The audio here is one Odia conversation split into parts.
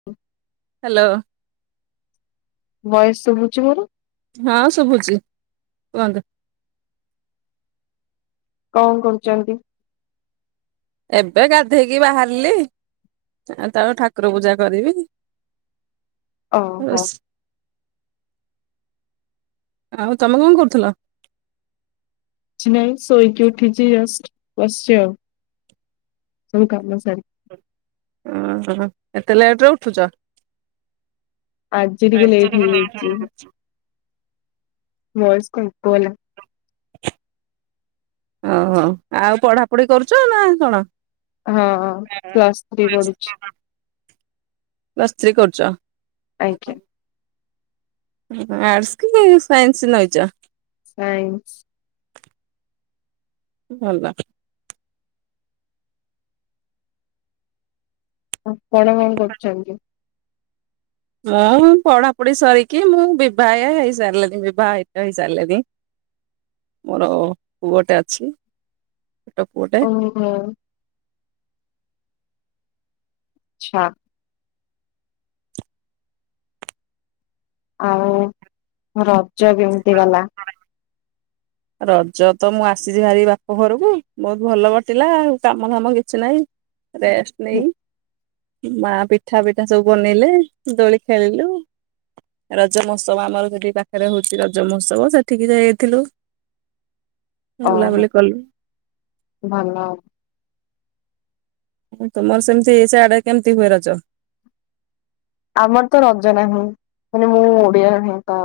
[inaudible] ହାଲୋ। ଭଏସ ଶୁଭୁଛି ମୋର। ହଁ ଶୁଭୁଛି କୁହନ୍ତୁ। କଣ କରୁଛନ୍ତି? ଏବେ ଗାଧେଇକି ବାହାରିଲି ଆଉ ତାପରେ ଠାକୁର ପୂଜା କରିବି। ଓହୋ [unintelligible] ଆଉ ତମେ କଣ କରୁଥିଲ? କି ନାଇଁ ଶୋଇକି ଉଠିଛି ଜଷ୍ଟ ଆଉ ବସିଛି ସବୁ କାମ ସାରିକି। ଓହୋ ଏତେ ଲେଟରେ ଉଠୁଛ। ଆଜି ଟିକେ ଲେଟ୍ ହେଇଯାଇଛି, [inaudible] ଓହୋ ଆଉ ପଢାପଢି କରୁଛ ନା କଣ? ହଁ ପ୍ଲସ ଥ୍ରୀ ପଢୁଛି। ପ୍ଲସ ଥ୍ରୀ କରୁଚ। ଆଜ୍ଞା ଆର୍ଟସ୍ କି ସାଇନ୍ସ ନେଇଚ। ସାଇନ୍ସ। ଭଲ। କଣ କଣ କରୁଛନ୍ତି? ମୁଁ ପଢାପଢି ସରିକି ମୁଁ ବିଭାୟା ହେଇସାରିଲିନି ବିବାହିତ ହେଇସାରିଲିନି। [inaudible] ମୋର ପୁଅଟେ ଅଛି। ଛୋଟ ପୁଅଟେ ଓହୋ। ଆଚ୍ଛା। ଆଉ। ରଜ ବି [inaudible] ରଜ ତ ମୁଁ ଆସିଛି ଭାରି ବାପ ଘରକୁ। ବହୁତ ଭଲ କଟିଲା ଆଉ କାମ ଧାମ କିଛି ନାହିଁ। ରେଷ୍ଟ ନେଇ ମା ପିଠା ପିଠା ସବୁ ବନେଇଲେ ଦୋଳି ଖେଳିଲୁ। ରଜ ମହୋତ୍ସବ ଆମର ସେଠି ପାଖରେ ହଉଛି ର ଜ ମହୋତ୍ସବ ସେଠିକି ଯାଇଥିଲୁ। ଓହୋ ବୁଲାବୁଲି କଲୁ। ଭଲ। ତୁମର ସେମିତି ସିଆଡେ କେମିତି ହୁଏ ରଜ? ଆମର ତ ରଜ ନାହିଁ। ମାନେ ମୁଁ ଓଡିଆ ନୁହେଁ ତ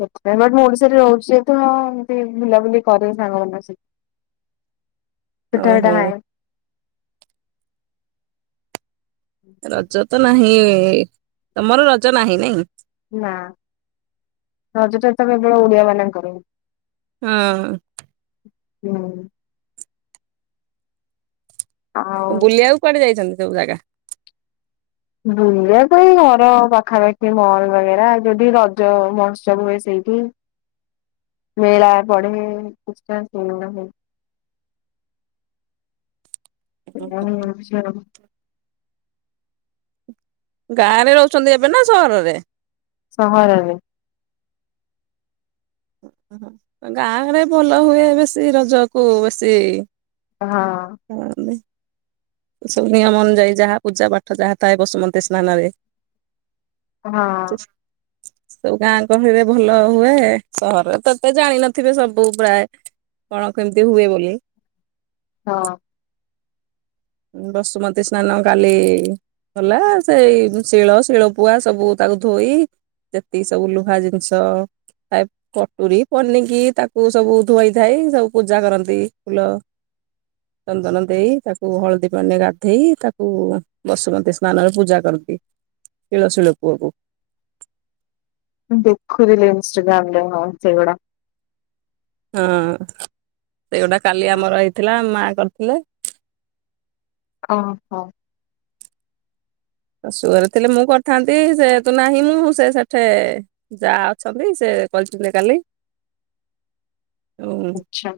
ସେଥିପାଇଁ। ବଟ୍ ମୁଁ ଓଡିଶାରେ ରହୁଛି ଯେହେତୁ ହଁ ଏମିତି ବୁଲାବୁଲି କରେ ସାଙ୍ଗମାନଙ୍କ ସହିତ। ପିଠା ଓହୋ ପିଠା ହୁଏ। ରଜ ତ ନାହିଁ, ତମର ରଜ ନାହିଁ ନାଇଁ? ନା ରଜଟା ତ କେବଳ ଓଡିଆ ମାନଙ୍କର। ହଁ। ହୁଁ। ଆଉ ବୁଲିବାକୁ କୁଆଡେ ଯାଇଛନ୍ତି ସବୁ ଜାଗା? ବୁଲିବା ପାଇଁ ଘର ପାଖାପାଖି ମଲ ବଗେରା, ଯଦି ରଜ ମହତ୍ସବ ହୁଏ ସେଇଠି। ମେଳା ପଡେ [unintelligible] [inaudible] ଗାଁ ରେ ରହୁଛନ୍ତି ଏବେ ନା ସହରରେ? ସହରରେ। ଗାଁରେ ଭଲ ହୁଏ ବେଶୀ ରଜ କୁ ବେଶୀ ହଁ। [inaudible] ସବୁ ନିୟମ ଅନୁଯାୟୀ ଯାହା ପୂଜା ପାଠ ଯାହା ଥାଏ ବସୁମନ୍ତୀ ସ୍ନାନ ରେ। ହଁ। ସବୁ ଗାଁ ଗହଲଳି ରେ ଭଲ ହୁଏ। ସହରରେ ତ ଏତେ ଜାଣିନଥିବେ ସବୁ ପ୍ରାୟ! କଣ କେମିତି ହୁଏ ବୋଲି। ହଁ। ବସୁମତୀ ସ୍ନାନ କାଲି ଗଲା। ସେଇ ଶିଳ ଶିଳ ପୁଆ ସବୁ ତାକୁ ଧୋଇ ଯେତିକି ସବୁ ଲୁହା ଜିନିଷ [inaudible] କଟୁରୀ, ପନିକି ତାକୁ ସବୁ ଧୋଇ ଧାଇ ସବୁ ପୂଜା କରନ୍ତି ଫୁଲ ଚନ୍ଦନ ଦେଇ। ତା କୁ ହଳଦୀ ପାଣି ରେ ଗାଧେଇ ତାକୁ ବସୁମତୀ ସ୍ନାନରେ ପୂଜା କରିଦିଏ। ଶିଳ ଶିଳ ପୁଆକୁ। ଦେଖୁଥିଲ ଇନଷ୍ଟାଗ୍ରାମ୍ ରେ ହଁ ସେଇଗୁଡା। ହଁ ସେଇଗୋଟା କାଲି ଆମର ହେଇଥିଲା ମା କରିଥିଲେ। ଓହୋ। ଶାଶୁ ଘରେ ଥିଲେ ମୁଁ କରିଥାନ୍ତି। ଯେହେତୁ ନାହିଁ ମୁଁ ସେ ସେଠେ ଯାଆ ଅଛନ୍ତି ସେ କହିଛନ୍ତି କାଲି। ତେଣୁ ଆଚ୍ଛା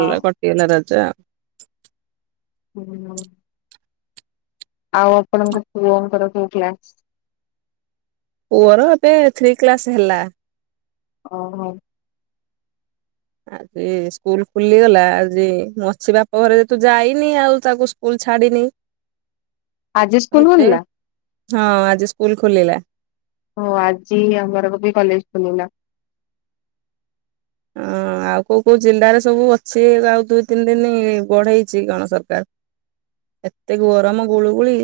ଆଉ କଟିଗଲା ରାଜ। [unintelligible] ଆଉ ଆପଣଙ୍କ ପୁଅଙ୍କର କୋଉ କ୍ଲା ପୁଅର ଏବେ ଥ୍ରୀ କ୍ଲାସ ହେଲା। ଓହୋ। ଆଜି ସ୍କୁଲ ଖୁଲିଗଲା ଆଜି ମୁଁ ଅଛି ବାପ ଘରେ ଯେ ତୁ ଯାଇନି ଆଉ ତାକୁ ସ୍କୁଲ ଛାଡ଼ିିନି [inaudible] ସ୍କୁଲ ବେ ଖୋଲିଲା ହଁ ଆଜି ସ୍କୁଲ ଖୋଲିଲା। ହ ଆଜି ଆମର କ ବି କଲେଜ ଖୋଲିଲା। ହଁ। ଆଉ କୋଉ କୋଉ ଜିଲ୍ଲାରେ ସବୁ ଅଛି ଆଉ ଦୁଇ ତିନି ଦିନ ବଢେଇଛି କଣ ସରକାର। ଏତେ ଗରମ ଗୁଳୁ ଗୁଳି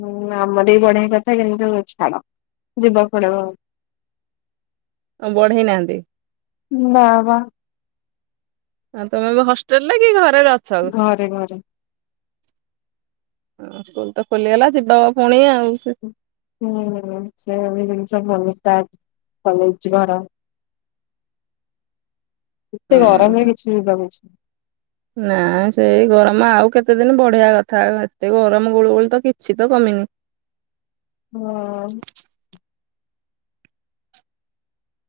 ହୁଁ ଆମର ବି ବଢିଆ କଥା କିନ୍ତୁ ଛାଡ ଯିବାକୁ ପଡିବ ଆଉ। [inaudible] କଣ ବଢେଇ ନାହାନ୍ତି? ନା ବା ଆ ତମେ ହଷ୍ଟେଲରେ କି ଘରେରେ ଅଛ? ଘରେ ଘରେ ହଁ ସ୍କୁଲ ତ ଖୋଲିଗଲା ଯିବା ପୁଣି ଆଉ। ହୁଁ ସେ ଜିନିଷ [unintelligible] କଲେଜ ଯିବାର। ଏତେ ଗରମରେ କିଛି ଯିବାକୁଛି ନା ସେଇ ଗରମ ଆଉ କେତେ ଦିନ ବଢିଆ କଥା ଏତେ ଗରମ ଗୁଳଗୁଳିତ କିଛି ତ କମିନି। ହଁ।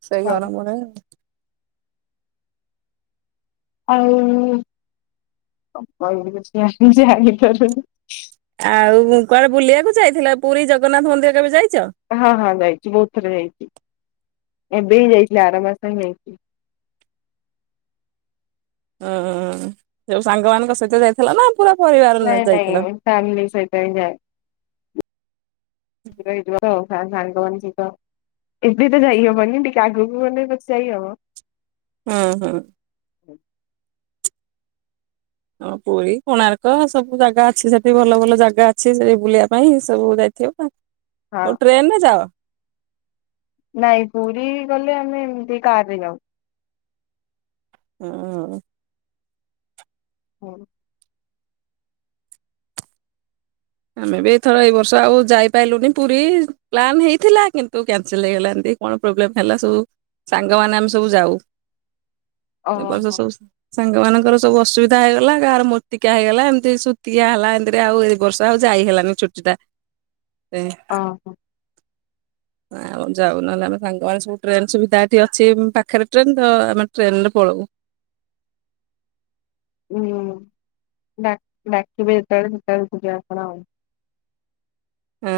ସେଇ ଛାଡ ଗରମରେ ଆଉ କିଛି ଜଣିଛି ଆଣିଥାରୁ ଆଉ କୁଆଡେ ବୁଲିବାକୁ ଯାଇଥିଲା ପୁରୀ ଜଗନ୍ନାଥ ମନ୍ଦିର କେବେ ଯାଇଛ? ହଁ ହଁ ଯାଇଛି ବହୁତ ଥରେ ଯାଇଛି ଏବେ ହିଁ ଯାଇଥିଲି ଆରାମସ ହିଁ ଯାଇଛି। ହଁ ଯୋଉ ସାଙ୍ଗମାନାନଙ୍କ ସହିତ ଯାଇଥିଲା ନା। ପୁରା ପରିବାର। ନାଇଁ ନାଇଁ ଯାଇଥିଲ? ଫ୍ୟାମିଲି ସହିତ ହ ଯାଏ। ସାଙ୍ଗମାନେ ସହିତ ଏବେ ତ ଯାଇହବନି ଟିକେ ଆଗକୁ ମାନ ବ ଯାଇହବ। ହଁ ହଁ [inaudible] ହଁ ପୁରୀ କୋଣାର୍କ ସବୁ ଜାଗା ଅଛି ସେଠି ଭଲ ଭଲ ଜାଗା ଅଛି ସେଠି ବୁଲିବା ପାଇଁ ସବୁ ଯାଇଥିବ। [unintelligible] ଟ୍ରେନରେ ଯାଅ? ନାଇଁ ପୁରୀ ଗଲେ ଆମେ ଏମିତି କାର ରେ ଯାଉ। [inaudible] [inaudible] ଆମେ ବିଥର ଏଇ ବର୍ଷ ଆଉ ଯାଇପାରିଲୁନି ପୁରୀ ପ୍ଲାନ ହେଇଥିଲା କିନ୍ତୁ କ୍ୟାନସଲ ହେଇଗଲାଣି କଣ ପ୍ରୋବ୍ଲେମ ହେଲା ସବୁ ସାଙ୍ଗମାନୋନ ଆମେ ସବୁ ଯାଉ ଏର୍ଷ ଓହୋ ସବୁ। ସାଙ୍ଗ ମମାନଙ୍କ ସବୁ ଅସୁବିଧା ହେଇଗଲା ଗାହାର ମର୍ତିକା ହେଇଗଲା ଏମିତି ଶତିକଆ ହେଲା ଏମିତିରେ ଆଉ ଏ ବର୍ଷ ଆଉ ଯାଇ ହେଲାନି ଛୁଟି ଟା [inaudible] ଆଉ ଯାଉ ନହେଲେ ଆମେ ସାଙ୍ଗମାନେ ସବୁ ଟ୍ରେନ ସୁବିଧା ଏଠି ଅଛି ପାଖରେ ଟ୍ରେନ ତ ଆମେ ଟ୍ରେନ ରେ ପଳଉ। ହୁଁ ଡାକିବେ ଯେତେବେଳେ ସେତେବେଳେ ପ ଯ ଆସଣ ଆଉ। ହଁ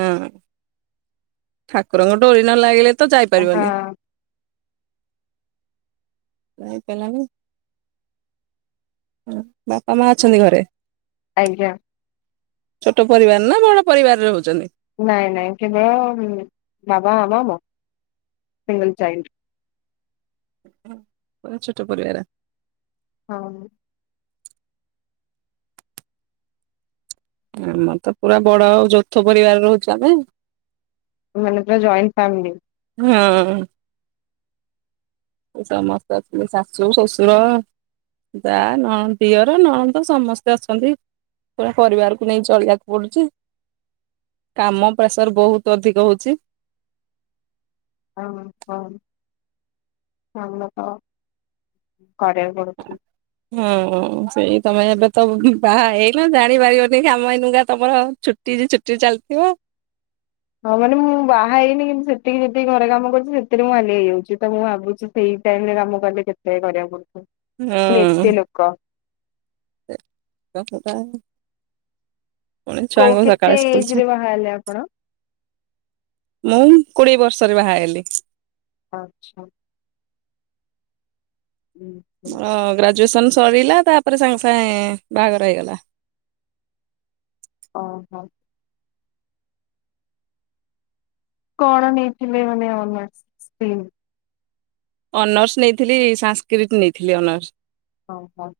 ଠାକୁରଙ୍କ ଡୋରି ନ ଲାଗିଲେ ତ ଯାଇପାରିବନି। ହଁ ଯପିଲାନି ବାପା ମା ଅଛନ୍ତି ଘରେ। ଆଜ୍ଞା। ଛୋଟ ପରିବାର ନା ବଡ ପରିବାର ରହୁଛନ୍ତି। ନାଇଁ ନାଇଁ କେବଳ ବାବା ଆାମ ମୋ ସିଙ୍ଗଲ ଚାଇଲ୍ଡ। ପୁର ଛୋଟ ପରିବାର। ହଁ। ଆମର ତ ପୁରା ବଡ ଆଉ ଯୌଥ ପରିବାର ରହୁଛୁ ଆମେ। ମାନେ ପୁରା ଜଏଣ୍ଟ ଫ୍ୟାମିଲି। ହୁଁ। ସମସ୍ତେ ଅଛନ୍ତି ଶାଶୁ ଶ୍ୱଶୁର। ଯାଆ ନ ଦିଅର ନଣନ୍ଦ ସମସ୍ତେ ଅଛନ୍ତି। ପୁରା ପରିବାରକୁ ନେଇ ଚଳିବାକୁ ପଡୁଚି। କାମ ପ୍ରେସର ବହୁତ ଅଧିକ ହଉଚି। ହଁ ହଁ ଆମେ ତ କରିଆକୁ ପଡୁଚି। ହଁ ହ ସେଇ ତମେ ଏବେ ତ ବାହା ହେଇନା ଜାଣିପାରିବନି କାମ ଏଇନାତମର ଛୁଟି ଯେଛୁ ସିଏ ଚାଲିଥିବ ହଁ ମାନେ ମୁଁ ବାହା ହେଇନି କିନ୍ତୁ ସେତିକି ଯେତିକି ଘରେ କାମ କରୁଛି ସେଥିରେ ମୁଁ ହାଲିଆ ହେଇଯାଉଚିତ ମୁଁ ଭାବୁଛି ସେଇ ଟାଇମରେ କାମ କଲେ କେତେ କରିବାକୁ ପଡୁଚି ଏତେ ଲୋକ। କ [unintelligible] ମୁଁ କଇଲି କୋଉ ଛୁଆଙ୍କୁ କେତେ ସକାଳେ ଏଜ ସ୍କୁଲ ରେ ଛା ବାହା ହେଲେ ଆପଣ? ମୁଁ କୋଡିଏ ବର୍ଷରେ ବାହା ହେଲି। ଆଚ୍ଛା। ଗ୍ରାଜୁଏସନ ସରିଲା ତାପରେ ସାଙ୍ଗେ ସାଙ୍ଗେ ବାହାଘର ହେଇଗଲା। ଅ, ହୋ। କଣ ନେଇଥିଲେ ଏମାନେ ଆମ ଘରକୁ ପ୍ସିନ୍। ଅନର୍ସ ନେଇଥିଲି ସାଂସ୍କିଟ୍ ନେଇଥିଲି ଅନର୍ସ। ହଉ ହଉ।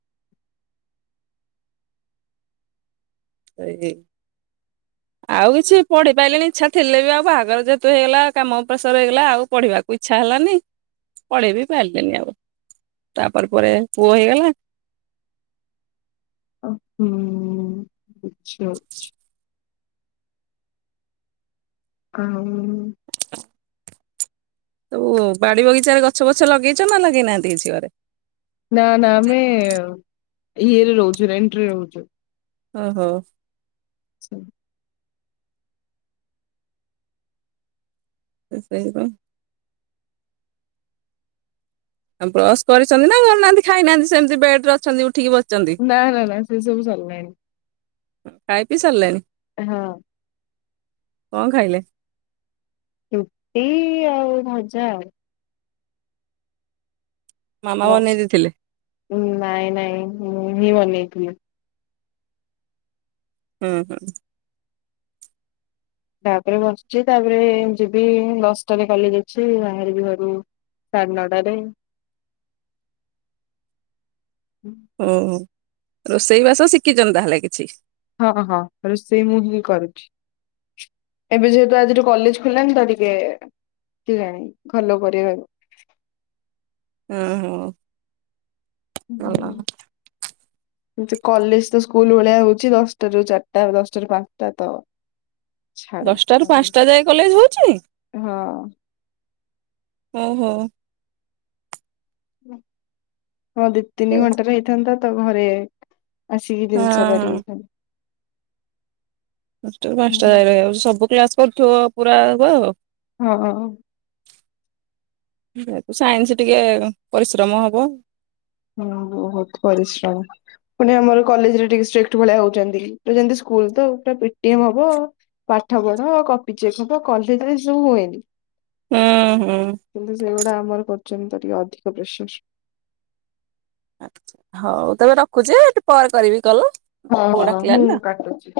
ଏଇଯେ [inaudible] ଆଉ କିଛି ପଢି ପାଇଲେନିଇଚ୍ଛା ଥିଲେ ବି ଆଉ ବାହାଘର ଯେହେତୁ ହେଇଗଲା କାମ ପ୍ରେସର ହେଇଗଲା ଆଉ ପଢିବାକୁ। ଇଛା ହେଲାନି ପଢେଇ ବି ପାରିଲେନି ଆଉ ତାପରେ ପରେ ପୁଅ ହେଇଗଲା। ଅ ଉଁ ଉଁ ଉଁ କିଛି ଅଛି। କାଉ। ସବୁ ବାଡି ବଗିଚାରେ ଗଛ ବଛ ଲଗେଇଚ଼ ନା ଲଗେଇନାହାନ୍ତି କିଛି ଘରେ? ନା ନା ଆମେ ଇଏରେ ରହୁଚୁ ରେଣ୍ଟରେ ରହୁଚୁ। ଓହୋ। ଛବ୍। ଏ ସେଇପା। ଆଉ ବ୍ରସ୍ କରିଚ଼ନ୍ତି ନା କରିନାହାନ୍ତି ଖାଇନାହାନ୍ତି ସେମିତି ବେଡ ରେ ଅଛନ୍ତି ଉଠିକି ବସି ନା ନା ନା ସେ ସବୁ ସଲିଲାଣିି। ଖାଇ ପିଇ ସାରିଲେଣି? ହଁ। କଅ ଖାଇଲେ? ରୁଟି ଆଉ ଭଜା ଆଉ ମାମା ବନେଇ ଦେଇଥିଲେ? ହଁ ନାଇଁ ନାଇଁ ମୁଁ ବି ବନେଇଥିଲି। ହଁ ହଁ। ତାପରେ ବସିଚି ତାପରେ ଯିବି ଦଶଟାରେ କଲେଜ ଅଛି ବାହାରିବି ଘରୁ। ସାଢ଼େ ନଟାରେ। ଓ ରୋଷେଇ ବାସ ଶିଖିଚନ୍ତି ତାହେଲେ କିଛି ହଁ ହଁ ରୋଷେଇ ମୁଁ ହିଁ କରୁଚି। ଏବେ ଯେହେତୁ ଆଜିଠୁ କଲେଜ ଖୋଲିଲାନି ତ ଟିକେ କେଜାଣି ଫୋଲୋ କରିବେ ଅ ହୋ। ହୁଁ ହୁଁ। କଲେଜ ତ ସ୍କୁଲ ଭଳିଆ ହଉଚି ଦଶଟା ରୁ ଚାରିଟା ଦଶଟାରୁ ପାଞ୍ଚଟା ତ। ଛାଡ ଦଶଟାରୁ କଣ କରିବି ପାଞ୍ଚଟା ଯାଏ କଲେଜ ହଉଚିି ହଁ। ଓହୋ। ହଁ ଦି ତିନି ହଁ ଘଣ୍ଟା ରେ ହେଇଥାନ୍ତା ତ ଘରେ ଆସିକି ଜିନିଷ କରି ହଁ। ହେଇଥାନ୍ତି। ଦଶଟା ରୁ ପାଞ୍ଚଟା ହୁଁ। ଯାଗେ ହେଇଯାଉଚି ସବୁ କ୍ଲାସ୍ କରୁଥୁବ ପୁରା ଗୋ। ହଁ। ଯେହେତୁ ସାଇନ୍ସି ଟିକେ ପରିଶ୍ରମ ହବ। ହଁ ବୋହୁତ ପରିଶ୍ରମ। ପୁଣି ଆମର କଲେଜରେ ଟିକେ ଷ୍ଟ୍ରିକ୍ଟ୍ ଭଳିଆ ହଉଚନ୍ଦି ପୁରା ଯେନ୍ତି ସ୍କୁଲ ତ ଆଉ ପୁରା ପି ଟି ଏମ୍ ହବ। ପାଠ ପଢ କପି ଚେକ୍ ହବ କଲେଜରେ ଏସବୁ ହୁଏନି। ହୁଁ ହୁଁ। କିନ୍ତୁ ସେଇଗୁଡା ଆମର କରୁଚନ୍ତି ତ ଟିକେ ଅଧିକ ପ୍ରେସର୍। ଆକ୍ଚ୍ ହଉ ତେବେ ରଖୁଚି ଟିକ୍ ପରେ କରିବି କଲ୍। ହଉ ହଉ ହୁଁ କାଟୁଚି।